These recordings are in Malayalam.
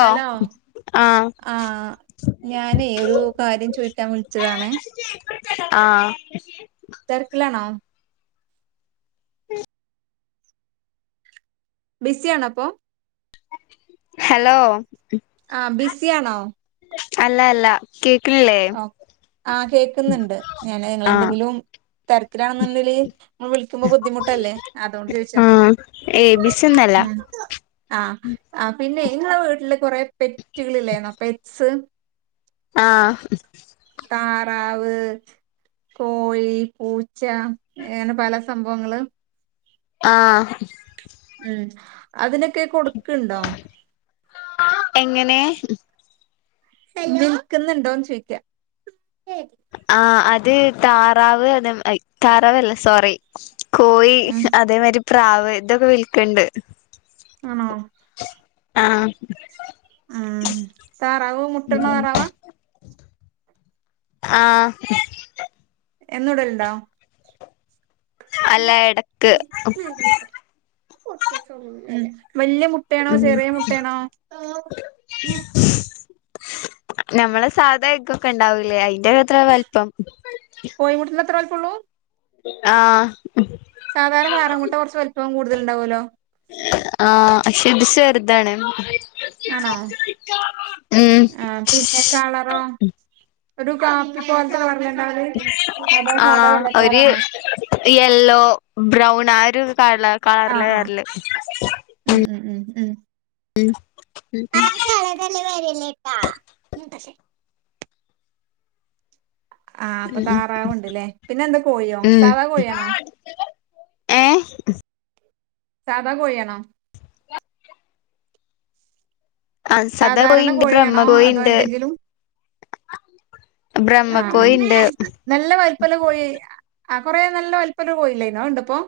ഹലോ ആഹ് ആഹ് ഞാനെ ഒരു കാര്യം ചോയ്ക്കാൻ വിളിച്ചതാണേ ആഹ് തെര്ക്ക്ലണോ [unintelligible] ബിസിയാണൊ ഇപ്പൊ ഹെലോ ആഹ് ബിസിയാണോ അല്ല അല്ല കേക്ക്ണ്ല്ലേ ആഹ് കേൾക്ക്ന്ന്ണ്ട് ഞാന് ഇങ്ങളെന്തെങ്കിലും തിരക്കിലാനിണ്ടേല്ല് ഇങ്ങള് വിളികുമ്പ ബുദ്ദിമുട്ടല്ലെ അതോണ്ട് ചോയിച്ച ഏ ബി സി ഒന്നുന്നല്ല ആഹ് ആഹ് പിന്നെ നിങ്ങളെ വീട്ടില് കൊറെ പെറ്റുകളിലെന്നൊ പെറ്റ്സ് ആഹ് താറാവ് കോഴി പൂച്ച അങ്ങനെ പല സംഭവങ്ങള് ആഹ് ഉം അതിനൊക്കെ കൊട്ക്ക്ണ്ണ്ടോ എങ്ങനെ വിൽക്കുന്നുണ്ടോന്ന് ചോയ്ക്ക ആഹ് അത് താറാവ് അത് ആയി തരാവല്ല സോറി കോഴി ഉം അതേമാരി പ്രാവ് ഇതൊക്കെ വിൽക്കണ്ട് ആഹ് ആഹ് മ് താറാവ് മുട്ടടുന്ന താറാവ ആഹ് എന്നൂടലിണ്ടോ അല്ല എടക്ക് മ് വല്യയ മുട്ടയാണോ ഉം ചെറിയ മുട്ടയാണോ ഞമ്മളെ സാധ എകൊക്കെ ഇണ്ടാവൂലേ അതിന്റെ അത്ര വലിപ്പം കോഴിമുട്ടെന്റെ അത്ര വലിപ്പുള്ളൂ ആഹ് സാധാരണ താറാമുട്ട കൊറച്ച് വലിപ്പം കൂടുതല് ഇണ്ടാവുല്ലോ ആ ക്ഷെ ഇത് ചെറുതാണ് ആണോ ഉം ആ പിന്നെ കളറോ ഒരു കാ പ്പോലത്തെ കളറല്ലേ ഇണ്ടാവല് അതോ സാധാ ആഹ് വെള്ള ഒരു കളറാണോ യെല്ലോ ബ്രൗൺ ആ ഒര് ആ ആ കള [unintelligible] ഉം ഉം ഉം ഉം ഉം ഉം ഉം ഉം [unintelligible] വേരല് ഇട്ട ആ അപ്പ ഉം താറാവുണ്ടല്ലേ പിന്നെ എന്താ കോഴിയോ സാധാ കോഴിയാണോ ഏയ് സാധാ കോഴിയാണോ ആ സധാകോയി സാധാരണ ഇണ്ട് കോഴിയാണോ ബ്രഹ്മകോയി അതോ ഇണ്ട് എന്തെങ്കിലും ആ ആ ബ്രഹ്മക്കോയി ഇണ്ട് നല്ല വലിപ്പള്ള കോയി ആ കൊറെ നല്ല വലിപ്പള്ള കോയില്ലെ അതിണ്ടിപ്പോ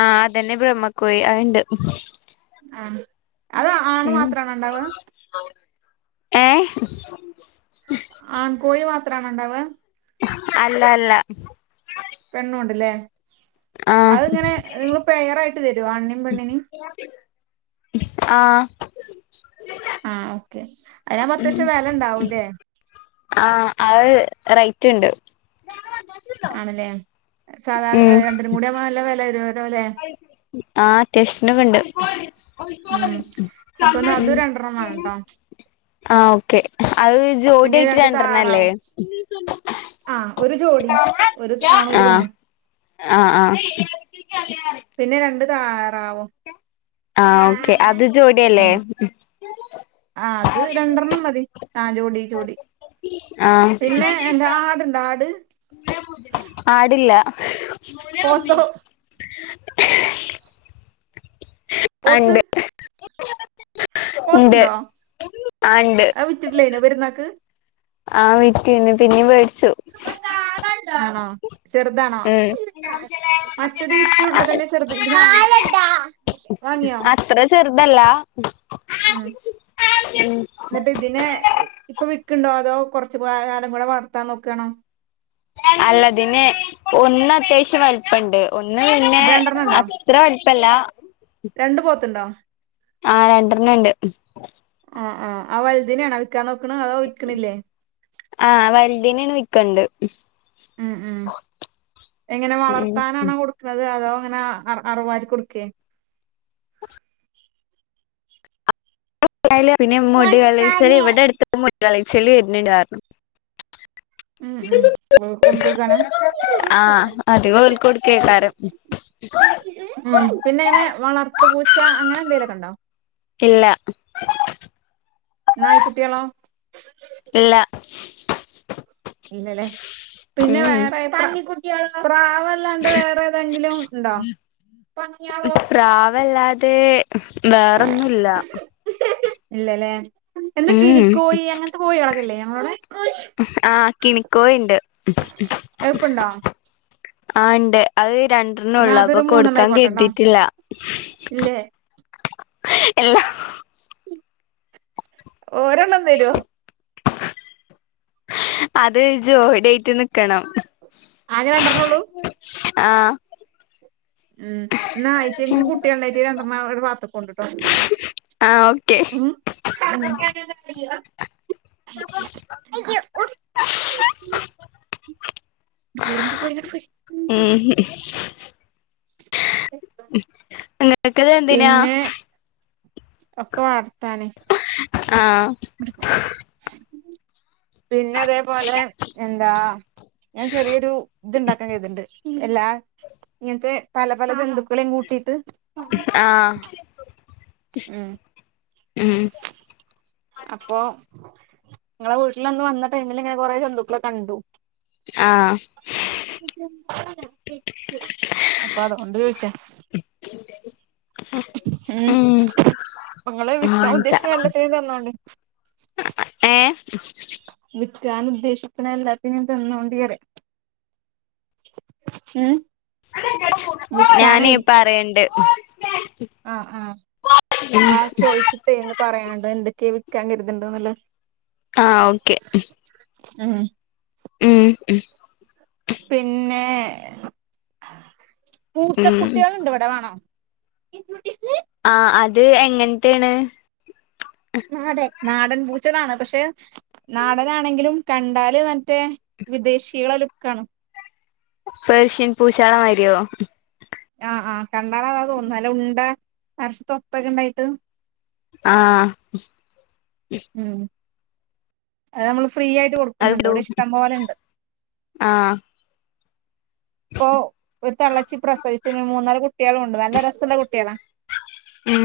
ആ അതന്നെ ബ്രഹ്മക്കോയി അയി ഇണ്ട് ആഹ് ഉം ഏഹ് ആൺ കോഴി മാത്രാണ് ഉണ്ടാവ അല്ല അല്ല പെണ്ണുണ്ടല്ലേ ആഹ് അതെങ്ങനെ നിങ്ങള് പേയറായിട്ട് തെരുവാ ആണിനേം ആഹ് ആഹ് ഓക്കെ അയിനാമ്പം അത്യാവശ്യം വെല ഇണ്ടാവൂലേ ആഹ് അത് റൈറ്റ് ഇണ്ട് ആണല്ലേ സാധാ ഉം രണ്ടിനും കൂടി ആവുമ്പോ നല്ല വെല വെരു ആഹ് അത്യാവശ്യത്തിനെക്കെണ്ട് അപ്പൊന്ന അത് രണ്ടറണ്ണം വേണോട്ടോ ആ ഓക്കെ അത് പിന്നെ ജോഡിയായിട്ട് രണ്ട് രണ്ടറണ്ണം അല്ലേ താറാവും ആ ഒര് ജോഡി ഒര് ആണും ഒര് ആഹ് പെണ്ണും ആഹ് ആഹ് പിന്നെ രണ്ട് താറാവും ആ ഓക്കെ അത് ജോഡിയല്ലേ ഉം ആ അത് രണ്ടറണ്ണം മതി ആ ജോഡി ജോഡി ആഹ് പിന്നെ എന്താ ആടിണ്ട ആട് ആടില്ല പോത്തോ ആ ഇണ്ട് പോത്തിണ്ടോ ആണ്ട് ആ വിറ്റിട്ടില്ലേ അയിനെ വെരുന്നാക്ക് ആ വിറ്റ് പിന്നേം വേടിച്ചു ആണോ ചെറുതാണോ ഉം മറ്റത് വിറ്റ് ഉടനെ തന്നെ ചെറുത് ഇതിനെ വാങ്ങിയോ അത്ര ചെറുതല്ല ഉം ഉം എന്നിട്ട് ഇതിനെ ഇപ്പൊ വിക്ക്ണ്ടോ അതോ കൊറച്ചു കാലം കൂടെ വളർത്താൻ നോക്കാണോ അല്ല ഇതിന് ഒന്ന് അത്യാവശ്യ വലിപ്പണ്ട് ഒന്ന് പിന്നെ അപ്പൊ രണ്ടെണ്ണം ഉണ്ടോ അത്ര വലിപ്പല്ല രണ്ട് പോത്ത് ഇണ്ടോ ആഹ് രണ്ടെണ്ണം ഇണ്ട് ആഹ് ആഹ് ആ വൽതിനെണോ വിക്കാൻ നോക്കണ് അതോ വിക്ക്ണില്ലേ ആ വൽതിനെ വിക്കണ്ട് ഉം ഉം എങ്ങനെ ഉം വളർത്താനാണോ കൊടുക്കണ്ട് അത് അതവാങ്ങനെ അറവാര്ക്ക് കൊടുക്കെ പിന്നെ മുടി കളീച്ചല് വട്ടാനെ ഇവിടെ അടുത്ത് മുടി കളീച്ചല് വര്ന്ന്ണ്ട് പറഞ്ഞു ഉം ഉം ഓല്ക്ക് കൊണ്ടൊട്ക്കാനാ ആഹ് അധികം ഓൽക്ക് കൊടുക്കേക്കാരം ഉം പിന്നെ ഇങ്ങനെ വളർത്ത് പൂച്ച അങ്ങനെ എന്തെലൊക്കെ ഇണ്ടോ ഇല്ല നായി കുട്ടികളോ ഇല്ല ഇല്ലല്ലേ പിന്നെ ഉം വേറെ പ്ര പ്രാവ് അതല്ലാണ്ട് വേറെ ഏതെങ്കിലും ഇണ്ടോ പ്രാവല്ലാതെ വേറെന്നും ഇല്ല ഇല്ലല്ലേ എന്താ ഉം കിനിക്കോയി അങ്ങനത്തെ കോയാളൊക്കെ ല്ലേ ഞങ്ങളോടെ ആഹ് കിണിക്കോയിണ്ട് എൾപ്പണ്ടോ ആഇണ്ട് അത് രണ്ടെണ്ണ ഉള്ളൂ മൂന്നെണ്ണം അപ്പൊകൊടുക്കാൻ ആയിക്കോട്ടെട്ടോ കെരുതിട്ടില്ല ഇല്ലേ എല്ലാ ഓരോണ്ണം തരോ അത് ജോഡിയായിറ്റ് നിക്കണം ആകെ രണ്ടെണ്ണം ഒള്ളൂ ആഹ് ഉം ബന്ന ആയിറ്റങ്ങക്ക് കുട്ടിയാള് ഇണ്ടായണ് രണ്ടണ്ണം അവടെ പാത്ത് വെക്കൊണ്ട് ട്ടോ ആഹ് ഓക്കെ ഉം [unintelligible] ഇങ്ങട്ട് പോര് ഇങ്ങട്ട് പോര് ഇങ്ങട്ട് പോര് ഉം ഇങ്ങക്ക്ത് എന്തിനാ പിന്നെ ഒക്കെ വാർത്താന് ആഹ് ഉ പിന്നെ അതേപോലെ എന്താ ഞാൻ ചെറിയൊരു ഇത്ണ്ടാക്കാൻ കെര്ത്ണ്ട് എല്ലാ ഇങ്ങനത്തെ പല പല ജന്തുക്കളെയും കൂട്ടിയിട്ട് ആഹ് ഉം ഉം അപ്പൊ നിങ്ങളെ വീട്ടിലൊന്ന് വന്ന ടൈമിൽ ഇങ്ങനെ കൊറെ ജന്തുക്കളക്കെ കണ്ടു ആഹ് അപ്പൊ അത് കൊണ്ട് ചോദിച്ച ഉം അപ്പെ ഇങ്ങള് വിൽക്കാൻ അങ്ങൻത്ത ഉദ്ദേശിക്കുന്ന എല്ലാത്തിനേം തന്നോണ്ട് ഏഹ് വിൽക്കാൻ ഉദ്ദേശിക്കുന്ന എല്ലാത്തിനും തന്നോണ്ടി അറ്യ ഉം ഞാന് വിൽക്കാനേ പറയണ്ട് ആഹ് ആഹ് ഉം എന്നാ ചോയിച്ചിട്ടേന്ന് പറയാനണ്ട് എന്തൊക്കെ വിൽക്കാൻ കരുതണ്ട്ന്ന്ള്ളെ ആഹ് ഓക്കെ ഉം ഹു ഉം ഉം പിന്നെ ഉം പൂച്ചക്കുട്ടികളുണ്ട് ഇവിടെ വേണോ ആഹ് അത് എങ്ങൻത്തെണ് നാടൻ നാടൻ പൂച്ചളാണ് പക്ഷെ നാടനാണെങ്കിലും കണ്ടാല് മറ്റേ വിദേശികളെ ലുക്ക ആണ് പേർഷ്യൻ പൂശാള മാരിയോ ആഹ് ആഹ് കണ്ടാല അതാ തോന്നുന്നു അല്ല ഉണ്ട അര്സ് തൊപ്പൊക്കെണ്ടായിട്ട് ആഹ് ഉം അത് നമ്മള് ഫ്രീ ആയിട്ട് കൊടു ന്നുണ്ട് അത്ടൂ ഇവിടെ ഇഷ്ടം പോലെണ്ട് ആ ഇപ്പൊ ഒരു തള്ളച്ചി പ്രസവിച്ച മൂന്നാല് കുട്ടികളും ഉണ്ട് നല്ല രസള്ള കുട്ടികളാ ഉം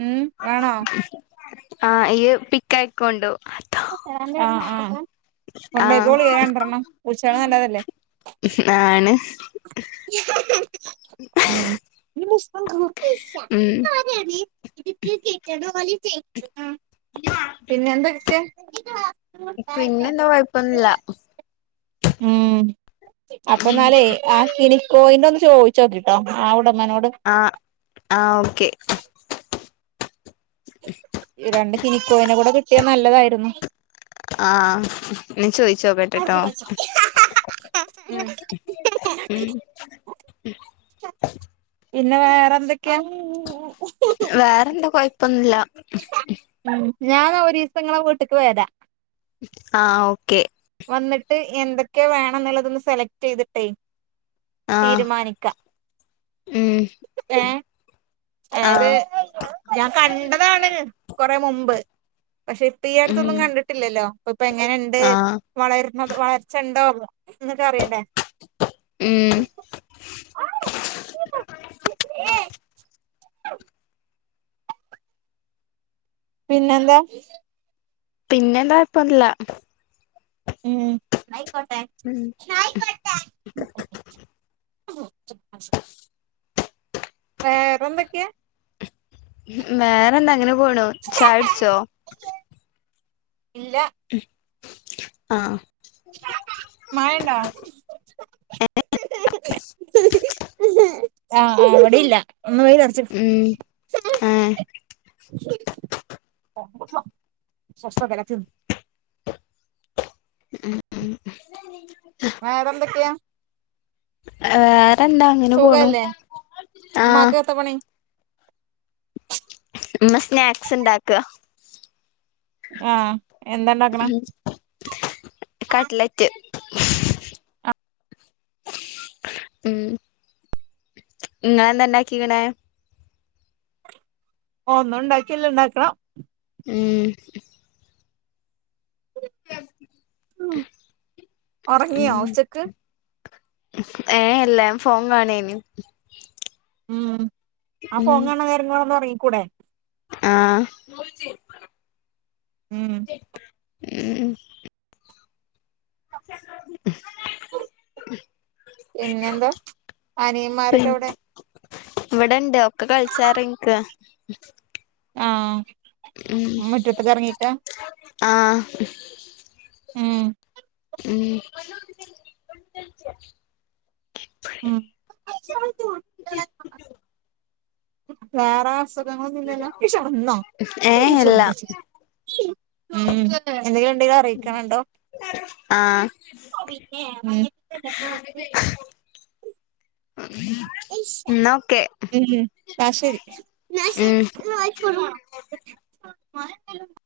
ഉം വാണോ ആഹ് ഈ പിക്കയ്ക്കോണ്ടോ ആഹ് ആഹ് ആ കൊണ്ടയ്കോളി അണ്ട്ര്ണ്ണം പൂച്ചള് നല്ലതല്ലേ ആണ് ഉം ഉം ഞാന് ഇത് കേറ്റ പോല ചേച്ച ന്വാ പിന്നെ എന്തൊക്കെ പിന്നെന്താ കൊഴപ്പൊന്നില്ല ഉം അപ്പൊ ന്നാലേ ആഹ് കിളി കോയിന്റ ഒന്ന് ചോദിച്ചോക്കിട്ടോ ആ ഉടമനോട് ആഹ് ആഹ് ഓക്കെ രണ്ട് കിനിക്കോവിനെ കൂടെ കിട്ടിയാ നല്ലതായിരുന്നു ആഹ് ൻ ചോയ്ച്ചോകേട്ടെ ട്ടട്ടോ ഉം ഉം പിന്നെ വേറെ എന്തൊക്കെയാ വേറെന്താ കൊഴപ്പൊന്നുല്ല ഞാൻ ഒരീസം ഇങ്ങളെ വീട്ടിക്ക് വരാ ആഹ് ഓക്കെ വന്നിട്ട് എന്തൊക്കെയാ വേണംന്നുള്ളതൊന്ന് സെലക്ട്യ്തിട്ടേ ആ തീരുമാനിക്കാം ഉം ഏഹ് ആ എത്. ഞാൻ കണ്ടതാണ് കൊറേ മുമ്പ് പഷെ. പ്പി ഉം അടുത്തൊന്നും കണ്ടിട്ടില്ലല്ലോ ഇപ്പൊ എങ്ങനെണ്ട് ആ വളര് ണ വളർച്ചണ്ടോ.. ഇന്നതറിയണ്ടേ.. ഉം പിന്നെല്ലാ പിന്നെ എന്താ പ്പല്ല.. ഉം ന്നായിക്കോട്ടെ ഉം ക [unintelligible] വേറെന്തക്യ. ഹും വേറെ എന്താ അങ്ങനെ പോണു ചായടിച്ചോ. ഇല്ല മ്ഹ് ആഹ് മഴണ്ടോ ആഹ് ആഹ് വടില്ല ഒന്ന് വെയില് അർച് ഉം ഏ [unintelligible] ഉം ഉം [unintelligible] വേറെന്തൊക്കെ [unintelligible] വേറെന്താ അങ്ങനെ പോണു ആഹ് ത്ത പണി ഇമ്മ സ്നാക്സ്ണ്ടാക്അ. ആഹ് എന്താണ്ടാക്ണഹ് ഉം കട്ട്ലറ്റ് ഉം ഇങ്ങളെന്തണ്ടാകിക്ണ് ഓ ന്നും ണ്ടാക്കിയില്ല ണ്ടാക്കണം ഉം ഉം ഉറങ്ങിയോ മ്മ്ഹ് ഉച്ചക്ക് ഏഹ് അല്ല ഞ ഫോം കാണേനിം മ്മ്ഹും ആ ഫോങ്ങാണെനേരങ്ങൊണ്ട് ഒന്നോറങ്ങികൂടെ.. ആഹ് മ്മ്ഹ്. [unintelligible] [inaudible] പിന്നെന്താ അനിയന്മാരൊക്കെ എവിടെ ഇവടെണ്ട് ഒക്കെ കൾച്ചാറങ്ങീകാ. ആഹ് ഉം മുറ്റത്ത്ക്ക് ഇറങ്ങിക്കാ ആഹ് ഉം ഉം ഉം വേറെ അസ് സ്ഖങ്ങളോന്നു ഇല്ലല്ലോ ഇഷ് അവട്ന്നൊ ഏ അല്ല [unintelligible] ഉം എന്തെങ്കിലു ണ്ട് [unintelligible] കയിക്കണ് ണ്ടോ ആഹ് ഓഹ് പിന്നെ [unintelligible] ഉം ഇഷ ഇന്നാ ഓക്കെ ന്നാ ശെരി ഉം [unintelligible]